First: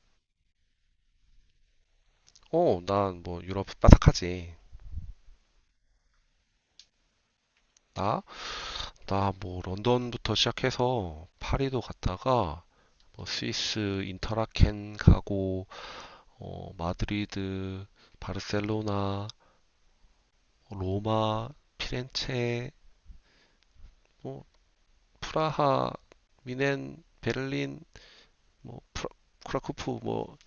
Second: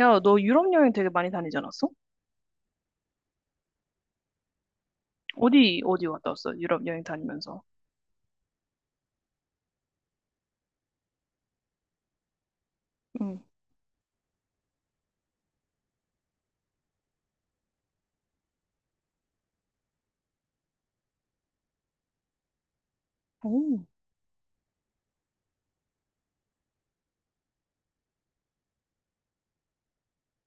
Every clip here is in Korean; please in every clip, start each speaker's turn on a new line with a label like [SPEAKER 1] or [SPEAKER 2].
[SPEAKER 1] 야, 너 유럽 여행 되게 많이 다니지 않았어?
[SPEAKER 2] 어, 난 뭐 유럽 빠삭하지.
[SPEAKER 1] 어디 갔다 왔어? 유럽 여행 다니면서.
[SPEAKER 2] 나? 나 뭐 런던부터 시작해서 파리도 갔다가 뭐
[SPEAKER 1] 응.
[SPEAKER 2] 스위스 인터라켄 가고 마드리드, 바르셀로나, 로마, 피렌체,
[SPEAKER 1] 오.
[SPEAKER 2] 뭐 프라하, 미넨, 베를린, 뭐 크라쿠프 뭐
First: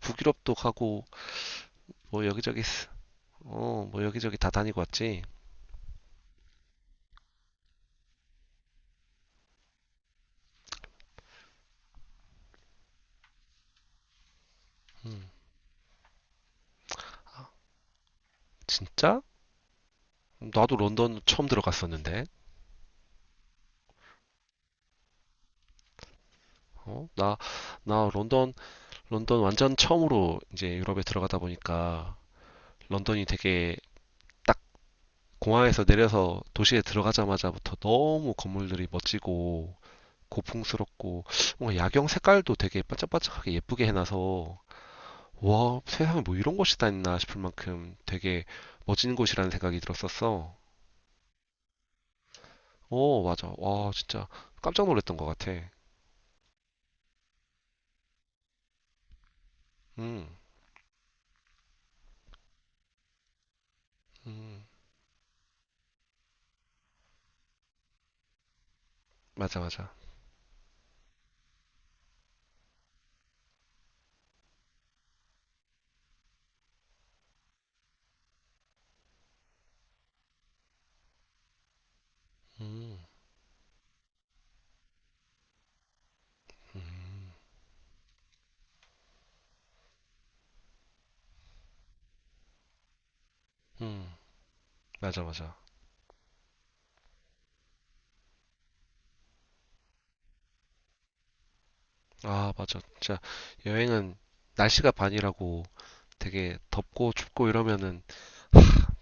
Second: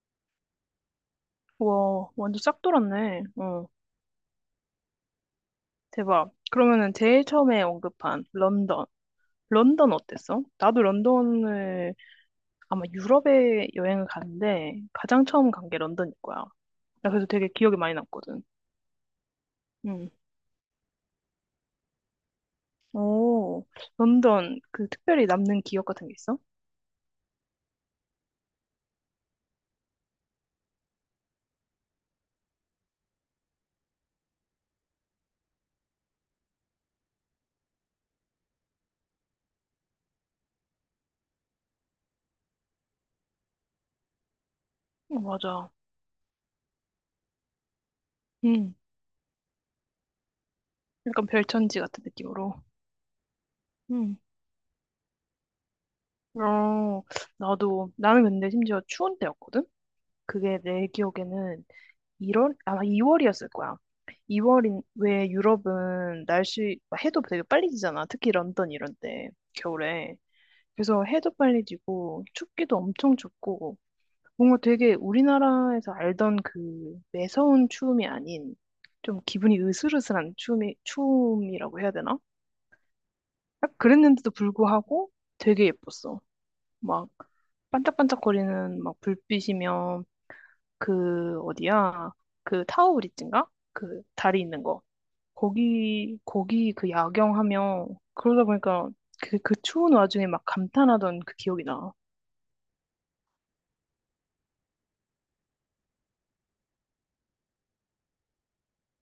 [SPEAKER 2] 북유럽도 가고
[SPEAKER 1] 와,
[SPEAKER 2] 뭐
[SPEAKER 1] 완전
[SPEAKER 2] 여기저기
[SPEAKER 1] 싹 돌았네. 어,
[SPEAKER 2] 뭐 여기저기 다 다니고 왔지.
[SPEAKER 1] 대박. 그러면은 제일 처음에 언급한 런던. 런던 어땠어? 나도 런던을 아마 유럽에 여행을 갔는데 가장 처음 간 게 런던일 거야. 나 그래서 되게 기억이 많이 남거든.
[SPEAKER 2] 진짜?
[SPEAKER 1] 응.
[SPEAKER 2] 나도 런던 처음 들어갔었는데.
[SPEAKER 1] 오, 런던 그 특별히 남는 기억 같은 게 있어?
[SPEAKER 2] 어? 나 런던 완전 처음으로 이제 유럽에 들어가다 보니까 런던이 되게 딱, 공항에서 내려서 도시에 들어가자마자부터 너무 건물들이 멋지고 고풍스럽고 뭔가 야경 색깔도 되게 반짝반짝하게 예쁘게 해놔서
[SPEAKER 1] 어, 맞아.
[SPEAKER 2] 와, 세상에 뭐 이런 곳이 다 있나 싶을 만큼 되게
[SPEAKER 1] 응.
[SPEAKER 2] 멋진 곳이라는 생각이 들었었어.
[SPEAKER 1] 약간 별천지 같은 느낌으로.
[SPEAKER 2] 어, 맞아. 와, 진짜 깜짝 놀랐던 것 같아.
[SPEAKER 1] 어, 나는 근데 심지어 추운 때였거든?
[SPEAKER 2] 음,
[SPEAKER 1] 그게 내 기억에는 1월, 아마 2월이었을 거야.
[SPEAKER 2] 음,
[SPEAKER 1] 2월인, 왜 유럽은 날씨, 막 해도 되게 빨리 지잖아. 특히 런던 이런 때,
[SPEAKER 2] 맞아, 맞아.
[SPEAKER 1] 겨울에. 그래서 해도 빨리 지고, 춥기도 엄청 춥고, 뭔가 되게 우리나라에서 알던 그 매서운 추움이 아닌, 좀 기분이 으슬으슬한 추움이라고 해야 되나? 딱 그랬는데도 불구하고 되게 예뻤어. 막 반짝반짝거리는 막 불빛이면 그 어디야? 그 타워 브릿지인가? 그
[SPEAKER 2] 음,
[SPEAKER 1] 다리 있는 거.
[SPEAKER 2] 맞아, 맞아.
[SPEAKER 1] 거기 그 야경하면 그러다 보니까 그 추운 와중에 막 감탄하던 그 기억이 나.
[SPEAKER 2] 아, 맞아. 진짜 여행은 날씨가 반이라고, 되게 덥고 춥고 이러면은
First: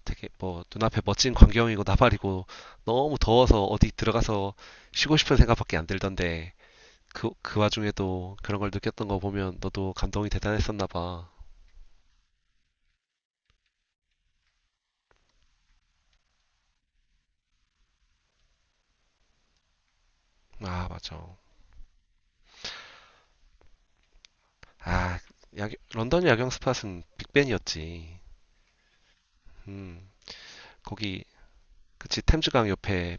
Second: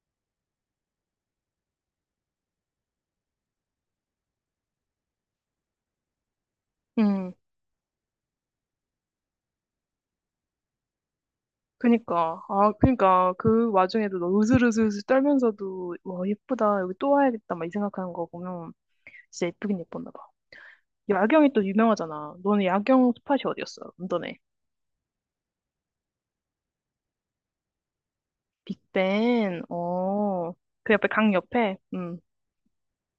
[SPEAKER 2] 되게 뭐 눈앞에 멋진 광경이고 나발이고 너무 더워서 어디 들어가서 쉬고 싶은 생각밖에 안 들던데,
[SPEAKER 1] 음.
[SPEAKER 2] 그 와중에도 그런 걸 느꼈던 거 보면 너도 감동이 대단했었나 봐.
[SPEAKER 1] 그니까 아 그니까 그 와중에도 너 으슬으슬 떨면서도 와 예쁘다 여기 또 와야겠다 막 이 생각하는 거 보면 진짜 예쁘긴 예뻤나 봐.
[SPEAKER 2] 아, 맞아.
[SPEAKER 1] 야경이 또 유명하잖아. 너는 야경 스팟이 어디였어? 런던에.
[SPEAKER 2] 아, 야, 런던 야경 스팟은 빅벤이었지.
[SPEAKER 1] 빅벤.
[SPEAKER 2] 음,
[SPEAKER 1] 어. 그 옆에
[SPEAKER 2] 거기
[SPEAKER 1] 강 옆에. 음.
[SPEAKER 2] 그치 템즈강 옆에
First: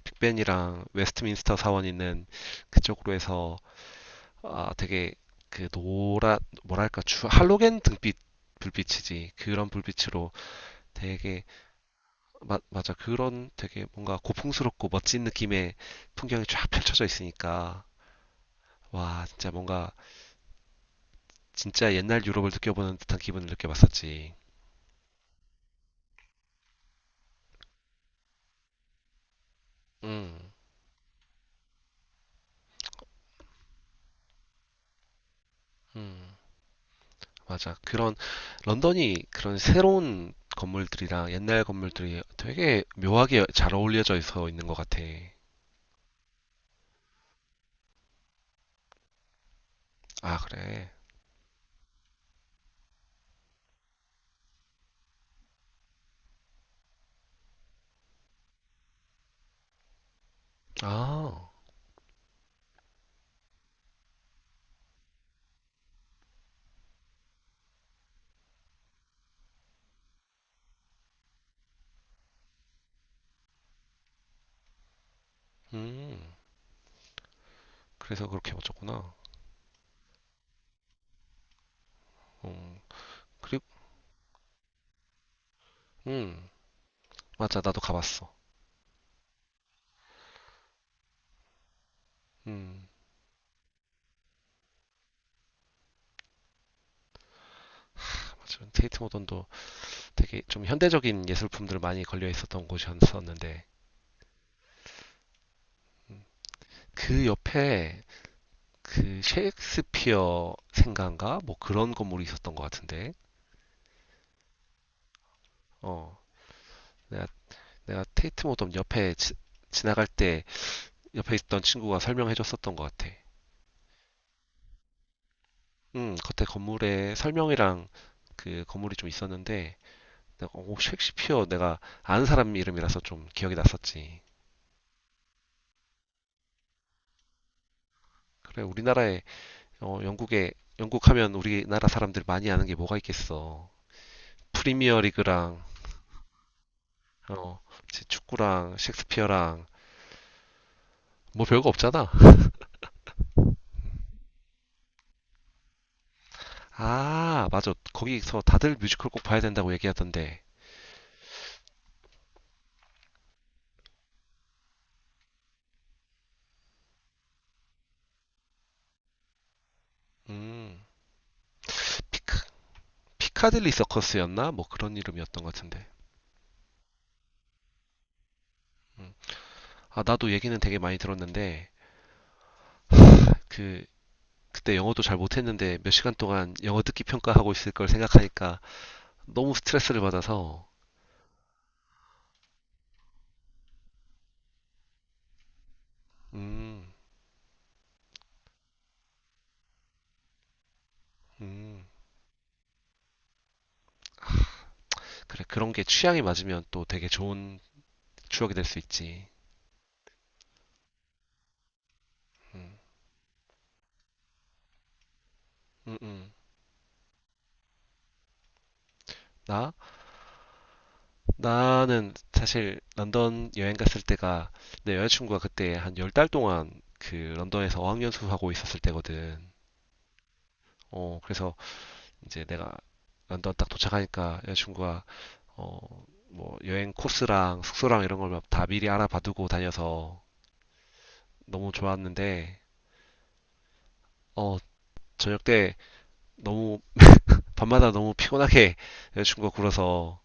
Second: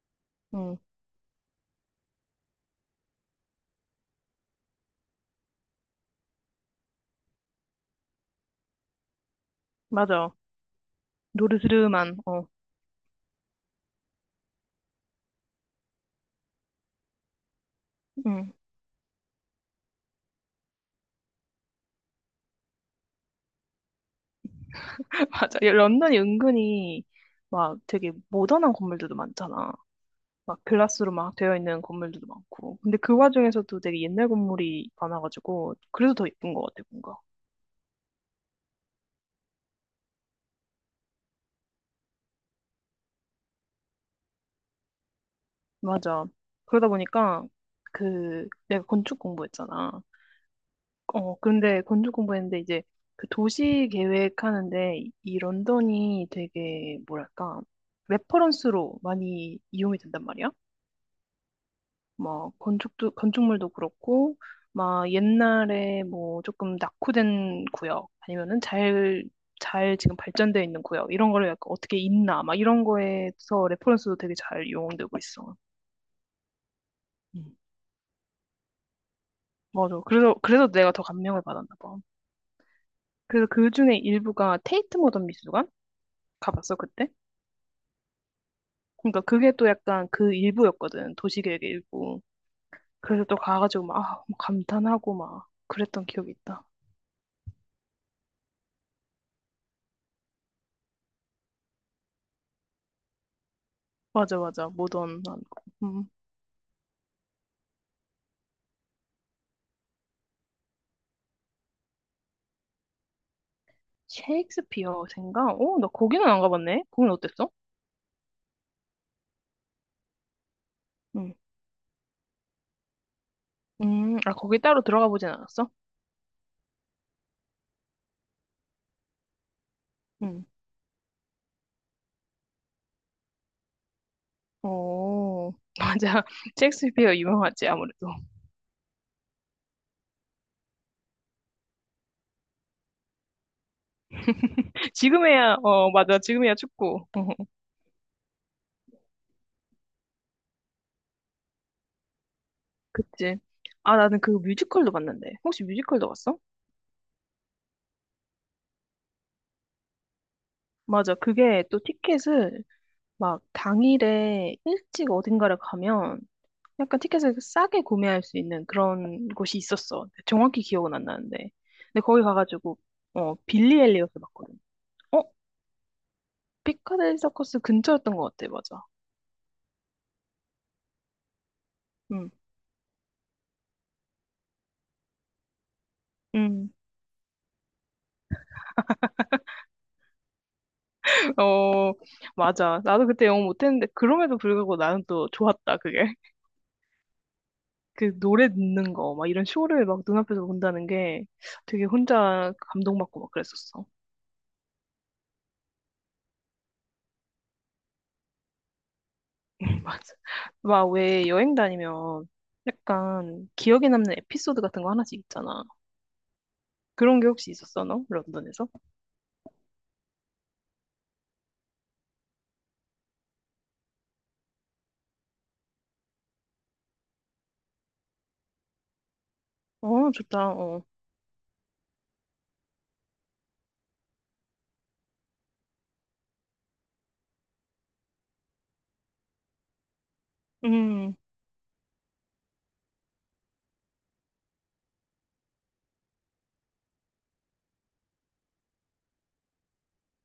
[SPEAKER 1] 응,
[SPEAKER 2] 빅벤이랑 웨스트민스터 사원 있는 그쪽으로 해서, 아, 되게 그노랗 뭐랄까 주 할로겐 등빛 불빛이지, 그런 불빛으로
[SPEAKER 1] 맞아.
[SPEAKER 2] 되게
[SPEAKER 1] 노르스름한, 어,
[SPEAKER 2] 맞아, 그런 되게 뭔가 고풍스럽고 멋진 느낌의 풍경이 쫙 펼쳐져 있으니까
[SPEAKER 1] 응,
[SPEAKER 2] 와, 진짜 뭔가 진짜 옛날 유럽을 느껴보는 듯한 기분을 느껴봤었지.
[SPEAKER 1] 맞아. 이 런던이 은근히 막 되게 모던한 건물들도 많잖아.
[SPEAKER 2] 음,
[SPEAKER 1] 막 글라스로 막 되어 있는 건물들도 많고. 근데 그 와중에서도 되게 옛날 건물이 많아가지고, 그래서
[SPEAKER 2] 음,
[SPEAKER 1] 더 예쁜 것 같아, 뭔가.
[SPEAKER 2] 맞아, 그런 런던이, 그런 새로운 건물들이랑 옛날 건물들이 되게 묘하게 잘 어울려져 있어 있는 것 같아.
[SPEAKER 1] 맞아. 그러다 보니까, 그, 내가 건축 공부했잖아.
[SPEAKER 2] 아 그래.
[SPEAKER 1] 어, 근데 건축 공부했는데 이제 그 도시 계획하는데 이 런던이 되게, 뭐랄까, 레퍼런스로 많이 이용이 된단 말이야.
[SPEAKER 2] 아,
[SPEAKER 1] 뭐 건축도 건축물도 그렇고 막 옛날에 뭐 조금 낙후된 구역 아니면은 잘 지금 발전되어 있는 구역 이런 거를 약간 어떻게 있나 막 이런 거에서 레퍼런스도 되게 잘 이용되고 있어.
[SPEAKER 2] 음.
[SPEAKER 1] 음.
[SPEAKER 2] 그래서 그렇게 맞췄구나.
[SPEAKER 1] 맞아. 그래서 내가 더 감명을 받았나 봐.
[SPEAKER 2] 음,
[SPEAKER 1] 그래서
[SPEAKER 2] 그리고,
[SPEAKER 1] 그 중에 일부가 테이트 모던 미술관
[SPEAKER 2] 음,
[SPEAKER 1] 가봤어 그때.
[SPEAKER 2] 맞아. 나도 가봤어.
[SPEAKER 1] 그러니까 그게 또 약간 그 일부였거든 도시계획의 일부.
[SPEAKER 2] 음,
[SPEAKER 1] 그래서 또 가가지고 막 아, 뭐 감탄하고 막 그랬던 기억이 있다.
[SPEAKER 2] 맞아. 테이트 모던도 되게 좀 현대적인 예술품들 많이 걸려 있었던 곳이었었는데,
[SPEAKER 1] 맞아, 맞아, 모던한 거. 음.
[SPEAKER 2] 음, 그 옆에 그 셰익스피어 생가인가? 뭐 그런 건물이 있었던 것 같은데,
[SPEAKER 1] 셰익스피어 생각? 어, 나
[SPEAKER 2] 어,
[SPEAKER 1] 거기는 안 가봤네. 거긴
[SPEAKER 2] 내가,
[SPEAKER 1] 어땠어?
[SPEAKER 2] 내가 테이트 모던 옆에 지나갈 때 옆에
[SPEAKER 1] 응,
[SPEAKER 2] 있던 친구가 설명해 줬었던 것 같아.
[SPEAKER 1] 아, 거기 따로 들어가 보진 않았어?
[SPEAKER 2] 겉에 건물에 설명이랑 그 건물이 좀 있었는데,
[SPEAKER 1] 응.
[SPEAKER 2] 오, 셰익스피어, 내가 아는 사람 이름이라서 좀 기억이 났었지.
[SPEAKER 1] 오 맞아. 셰익스피어 유명하지, 아무래도.
[SPEAKER 2] 그래, 영국에 영국하면 우리나라 사람들 많이 아는 게 뭐가 있겠어. 프리미어
[SPEAKER 1] 지금에야,
[SPEAKER 2] 리그랑
[SPEAKER 1] 어, 맞아. 지금에야 축구. 어,
[SPEAKER 2] 어 이제 축구랑 셰익스피어랑 뭐 별거 없잖아.
[SPEAKER 1] 그치. 아, 나는 그 뮤지컬도 봤는데. 혹시 뮤지컬도 봤어?
[SPEAKER 2] 아 맞아, 거기서 다들 뮤지컬 꼭 봐야 된다고 얘기하던데.
[SPEAKER 1] 맞아. 그게 또 티켓을 막 당일에 일찍 어딘가를 가면 약간 티켓을 싸게 구매할 수 있는 그런 곳이 있었어. 정확히
[SPEAKER 2] 음,
[SPEAKER 1] 기억은 안 나는데. 근데 거기
[SPEAKER 2] 피크
[SPEAKER 1] 가가지고, 어,
[SPEAKER 2] 피카딜리
[SPEAKER 1] 빌리 엘리엇을
[SPEAKER 2] 서커스였나
[SPEAKER 1] 봤거든.
[SPEAKER 2] 뭐 그런
[SPEAKER 1] 어?
[SPEAKER 2] 이름이었던 것 같은데.
[SPEAKER 1] 피카델리 서커스 근처였던 것 같아, 맞아.
[SPEAKER 2] 아, 나도 얘기는 되게 많이 들었는데,
[SPEAKER 1] 응.
[SPEAKER 2] 그 그때 영어도 잘 못했는데 몇 시간 동안
[SPEAKER 1] 응.
[SPEAKER 2] 영어 듣기 평가하고 있을 걸 생각하니까 너무 스트레스를 받아서.
[SPEAKER 1] 어, 맞아. 나도 그때 영어 못했는데, 그럼에도 불구하고 나는 또 좋았다, 그게.
[SPEAKER 2] 음,
[SPEAKER 1] 그 노래 듣는 거, 막 이런 쇼를 막 눈앞에서 본다는 게
[SPEAKER 2] 음,
[SPEAKER 1] 되게 혼자 감동받고 막 그랬었어.
[SPEAKER 2] 그런 게 취향이 맞으면 또 되게 좋은 추억이 될 수 있지.
[SPEAKER 1] 맞아. 막 왜 여행 다니면
[SPEAKER 2] 음.
[SPEAKER 1] 약간 기억에 남는 에피소드 같은 거 하나씩 있잖아.
[SPEAKER 2] 음, 음.
[SPEAKER 1] 그런 게 혹시 있었어, 너? 런던에서?
[SPEAKER 2] 나? 나는 사실 런던 여행 갔을 때가 내 여자친구가 그때 한 열 달 동안 그 런던에서 어학연수 하고 있었을 때거든.
[SPEAKER 1] 어, 좋다, 어.
[SPEAKER 2] 그래서 이제 내가 런던 딱 도착하니까 여자친구가 어, 뭐 여행 코스랑 숙소랑 이런 걸 다 미리 알아봐두고 다녀서
[SPEAKER 1] 음.
[SPEAKER 2] 너무 좋았는데, 어, 저녁 때 너무, 밤마다 너무 피곤하게 여자친구가 굴어서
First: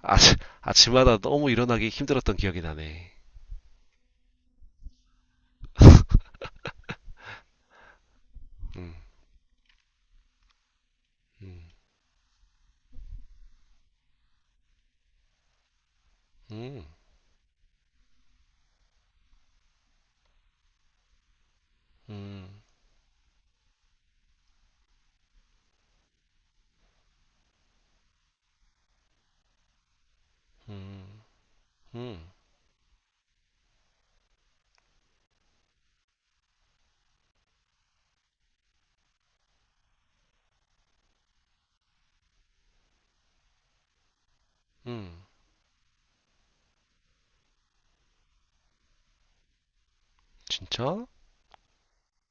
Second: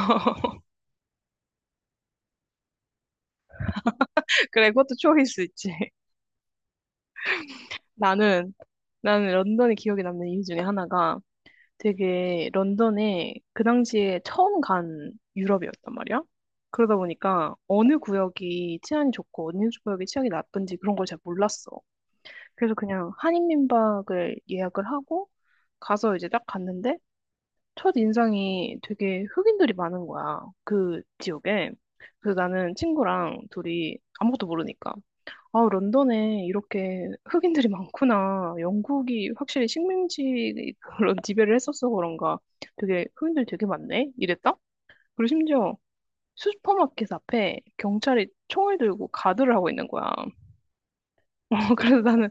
[SPEAKER 2] 아침, 아침마다 너무 일어나기 힘들었던 기억이 나네.
[SPEAKER 1] 그래, 그것도 추억일 수 있지. 나는
[SPEAKER 2] 음,
[SPEAKER 1] 나는 런던에 기억에 남는 이유 중에 하나가
[SPEAKER 2] 음,
[SPEAKER 1] 되게 런던에 그 당시에 처음 간 유럽이었단 말이야.
[SPEAKER 2] 음,
[SPEAKER 1] 그러다 보니까 어느 구역이 치안이 좋고 어느 구역이 치안이 나쁜지 그런 걸 잘 몰랐어.
[SPEAKER 2] 음,
[SPEAKER 1] 그래서 그냥 한인민박을 예약을 하고 가서 이제 딱 갔는데 첫 인상이 되게 흑인들이 많은 거야. 그
[SPEAKER 2] 음,
[SPEAKER 1] 지역에.
[SPEAKER 2] 음,
[SPEAKER 1] 그래서 나는 친구랑 둘이 아무것도 모르니까 아, 런던에 이렇게 흑인들이 많구나. 영국이 확실히 식민지 그런 지배를 했었어 그런가. 되게 흑인들 되게 많네. 이랬다?
[SPEAKER 2] 음.
[SPEAKER 1] 그리고 심지어 슈퍼마켓 앞에 경찰이 총을 들고 가드를 하고 있는 거야.
[SPEAKER 2] 진짜?
[SPEAKER 1] 어, 그래서 나는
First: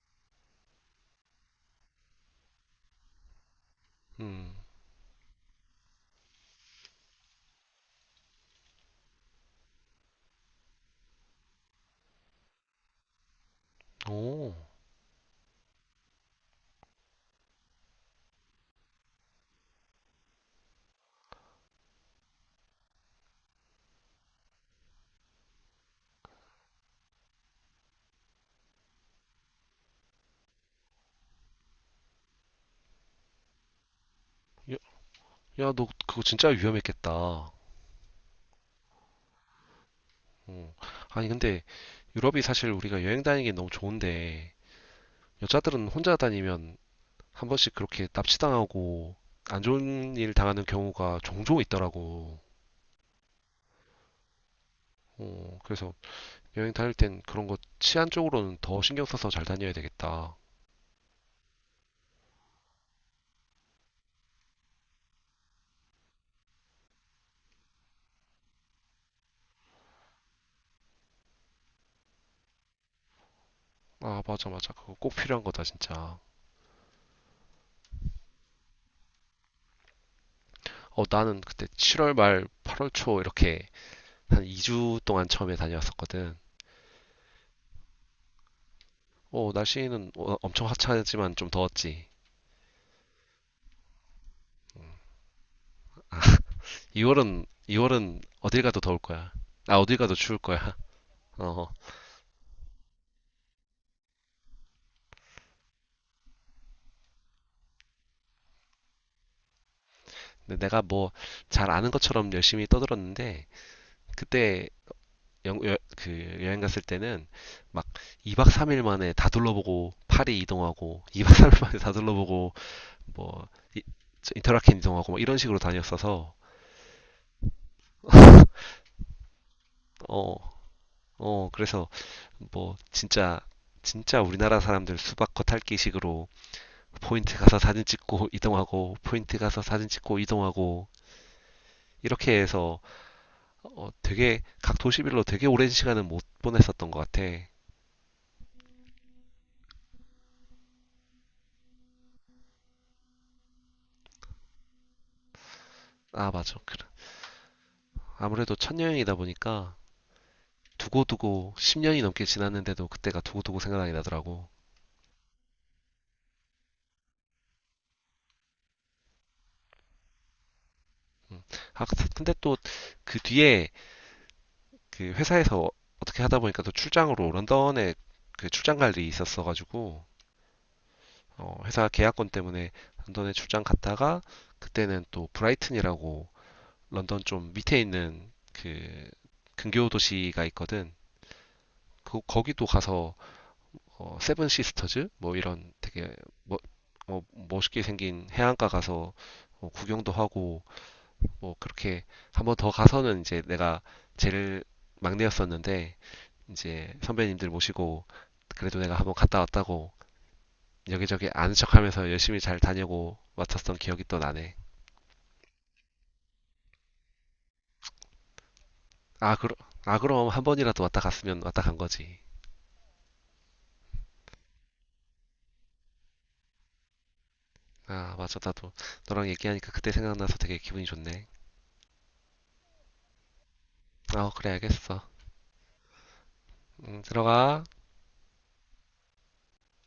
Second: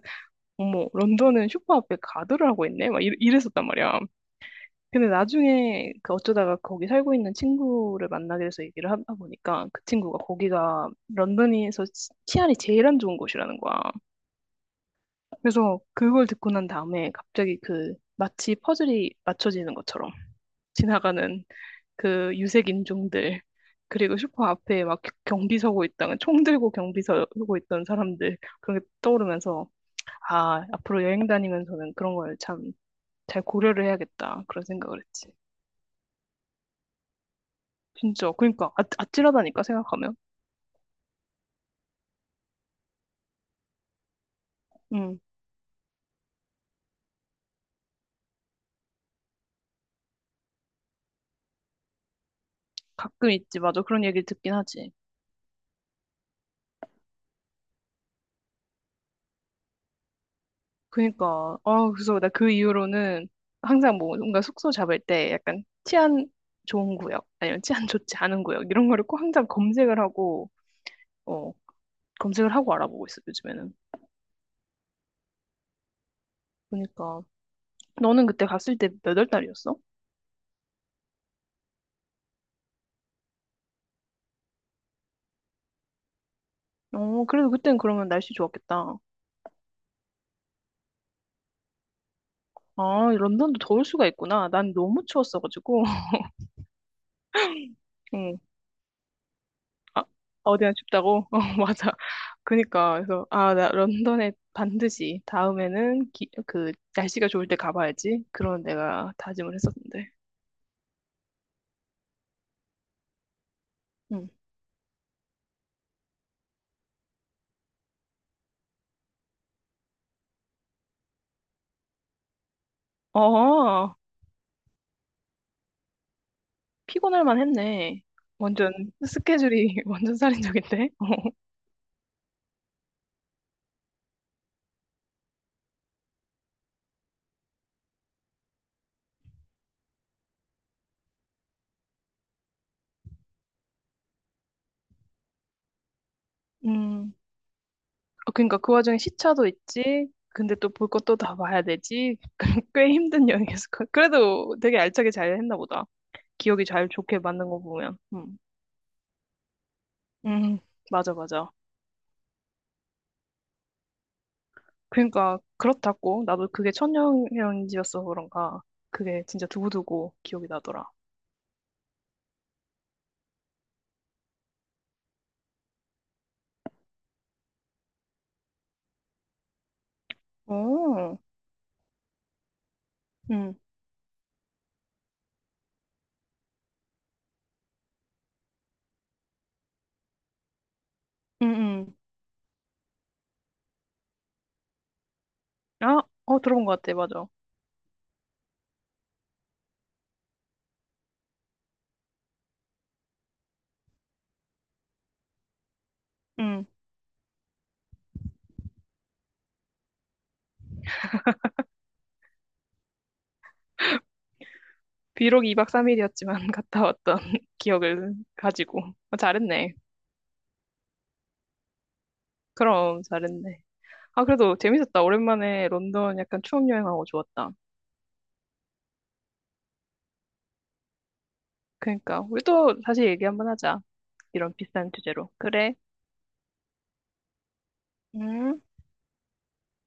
[SPEAKER 1] 어머 런던은 슈퍼 앞에 가드를 하고 있네. 막 이랬었단 말이야.
[SPEAKER 2] 음,
[SPEAKER 1] 근데 나중에 그 어쩌다가 거기 살고 있는 친구를 만나게 돼서 얘기를 하다 보니까 그 친구가 거기가 런던에서 치안이 제일 안 좋은 곳이라는 거야.
[SPEAKER 2] 오.
[SPEAKER 1] 그래서 그걸 듣고 난 다음에 갑자기 그 마치 퍼즐이 맞춰지는 것처럼 지나가는 그 유색 인종들 그리고 슈퍼 앞에 막 경비 서고 있다가 총 들고 경비 서고 있던 사람들 그런 게 떠오르면서 아 앞으로 여행 다니면서는 그런 걸 참 잘 고려를 해야겠다 그런
[SPEAKER 2] 야,
[SPEAKER 1] 생각을 했지.
[SPEAKER 2] 야, 너 그거 진짜 위험했겠다.
[SPEAKER 1] 진짜 그러니까 아, 아찔하다니까 생각하면.
[SPEAKER 2] 어. 아니, 근데 유럽이 사실 우리가 여행 다니기 너무 좋은데
[SPEAKER 1] 음.
[SPEAKER 2] 여자들은 혼자 다니면 한 번씩 그렇게 납치당하고 안 좋은 일 당하는 경우가 종종 있더라고.
[SPEAKER 1] 가끔 있지 맞아 그런 얘기를 듣긴 하지.
[SPEAKER 2] 어, 그래서 여행 다닐 땐 그런 거 치안 쪽으로는 더 신경 써서 잘 다녀야 되겠다.
[SPEAKER 1] 그니까, 아, 그래서 나 그 이후로는 항상 뭐 뭔가 숙소 잡을 때 약간 치안 좋은 구역, 아니면 치안 좋지 않은 구역, 이런 거를 꼭 항상 검색을 하고, 어, 검색을 하고 알아보고 있어, 요즘에는.
[SPEAKER 2] 아, 맞아, 맞아. 그거 꼭 필요한 거다, 진짜.
[SPEAKER 1] 그니까. 너는 그때 갔을 때 몇 월 달이었어?
[SPEAKER 2] 어, 나는 그때 7월 말, 8월 초 이렇게 한 2주 동안 처음에 다녀왔었거든.
[SPEAKER 1] 어, 그래도 그땐 그러면 날씨 좋았겠다.
[SPEAKER 2] 어, 날씨는 엄청 화창하지만 좀 더웠지.
[SPEAKER 1] 아, 런던도 더울 수가 있구나. 난 너무 추웠어가지고.
[SPEAKER 2] 2월은 어딜 가도 더울 거야. 아, 어딜
[SPEAKER 1] 아,
[SPEAKER 2] 가도 추울
[SPEAKER 1] 어디나
[SPEAKER 2] 거야.
[SPEAKER 1] 춥다고? 어,
[SPEAKER 2] 어.
[SPEAKER 1] 맞아. 그니까, 그래서, 아, 나 런던에 반드시 다음에는 날씨가 좋을 때 가봐야지. 그런 내가 다짐을 했었는데.
[SPEAKER 2] 근데 내가 뭐 잘 아는 것처럼 열심히 떠들었는데,
[SPEAKER 1] 응.
[SPEAKER 2] 그때 그 여행 갔을 때는 막 2박 3일 만에 다 둘러보고 파리 이동하고 2박 3일 만에 다 둘러보고 뭐
[SPEAKER 1] 어,
[SPEAKER 2] 인터라켄 이동하고 막 이런 식으로 다녔어서.
[SPEAKER 1] 피곤할 만 했네. 완전 스케줄이 완전
[SPEAKER 2] 어,
[SPEAKER 1] 살인적인데?
[SPEAKER 2] 그래서 뭐 진짜 진짜 우리나라 사람들 수박겉 핥기식으로 포인트 가서 사진 찍고 이동하고, 포인트 가서 사진 찍고 이동하고, 이렇게 해서 되게 각 도시별로 되게 오랜 시간은 못 보냈었던 것
[SPEAKER 1] 음,
[SPEAKER 2] 같아.
[SPEAKER 1] 어, 그러니까 그 와중에 시차도 있지. 근데 또 볼 것도 다 봐야 되지. 꽤 힘든 여행이었을 거 그래도 되게 알차게 잘 했나 보다.
[SPEAKER 2] 아, 맞아.
[SPEAKER 1] 기억이
[SPEAKER 2] 그래.
[SPEAKER 1] 잘 좋게 만든 거 보면.
[SPEAKER 2] 아무래도 첫 여행이다 보니까
[SPEAKER 1] 음, 맞아, 맞아.
[SPEAKER 2] 두고두고 10년이 넘게 지났는데도 그때가 두고두고 생각이 나더라고.
[SPEAKER 1] 그러니까 그렇다고 나도 그게 천연현지여서 그런가 그게 진짜 두고두고 기억이 나더라.
[SPEAKER 2] 음. 아, 근데 또 그 뒤에 그 회사에서 어떻게 하다 보니까 또 출장으로 런던에 그 출장 갈 일이 있었어가지고.
[SPEAKER 1] 오,
[SPEAKER 2] 회사 계약권 때문에 런던에
[SPEAKER 1] 응,
[SPEAKER 2] 출장 갔다가 그때는 또 브라이튼이라고 런던 좀 밑에 있는 그 근교 도시가 있거든.
[SPEAKER 1] 응, 응.
[SPEAKER 2] 그 거기도 가서 세븐 시스터즈 뭐 이런
[SPEAKER 1] 아,
[SPEAKER 2] 되게
[SPEAKER 1] 어
[SPEAKER 2] 멋-
[SPEAKER 1] 들어본 것 같아, 맞아.
[SPEAKER 2] 멋있게 생긴 해안가 가서 구경도 하고 뭐 그렇게 한번 더 가서는, 이제 내가 제일 막내였었는데
[SPEAKER 1] 응.
[SPEAKER 2] 이제 선배님들 모시고, 그래도 내가 한번 갔다 왔다고 여기저기 아는 척하면서 열심히 잘 다녀고 왔었던 기억이 또 나네.
[SPEAKER 1] 비록 2박 3일이었지만 갔다 왔던 기억을 가지고 어,
[SPEAKER 2] 아,
[SPEAKER 1] 잘했네.
[SPEAKER 2] 아 그럼 한 번이라도 왔다 갔으면 왔다 간 거지.
[SPEAKER 1] 그럼 잘했네. 아 그래도 재밌었다. 오랜만에 런던 약간 추억 여행하고 좋았다.
[SPEAKER 2] 아 맞아, 나도 너랑 얘기하니까 그때 생각나서 되게 기분이 좋네.
[SPEAKER 1] 그러니까 우리 또 다시 얘기 한번 하자.
[SPEAKER 2] 아 그래
[SPEAKER 1] 이런 비싼
[SPEAKER 2] 알겠어.
[SPEAKER 1] 주제로. 그래.
[SPEAKER 2] 들어가.
[SPEAKER 1] 음.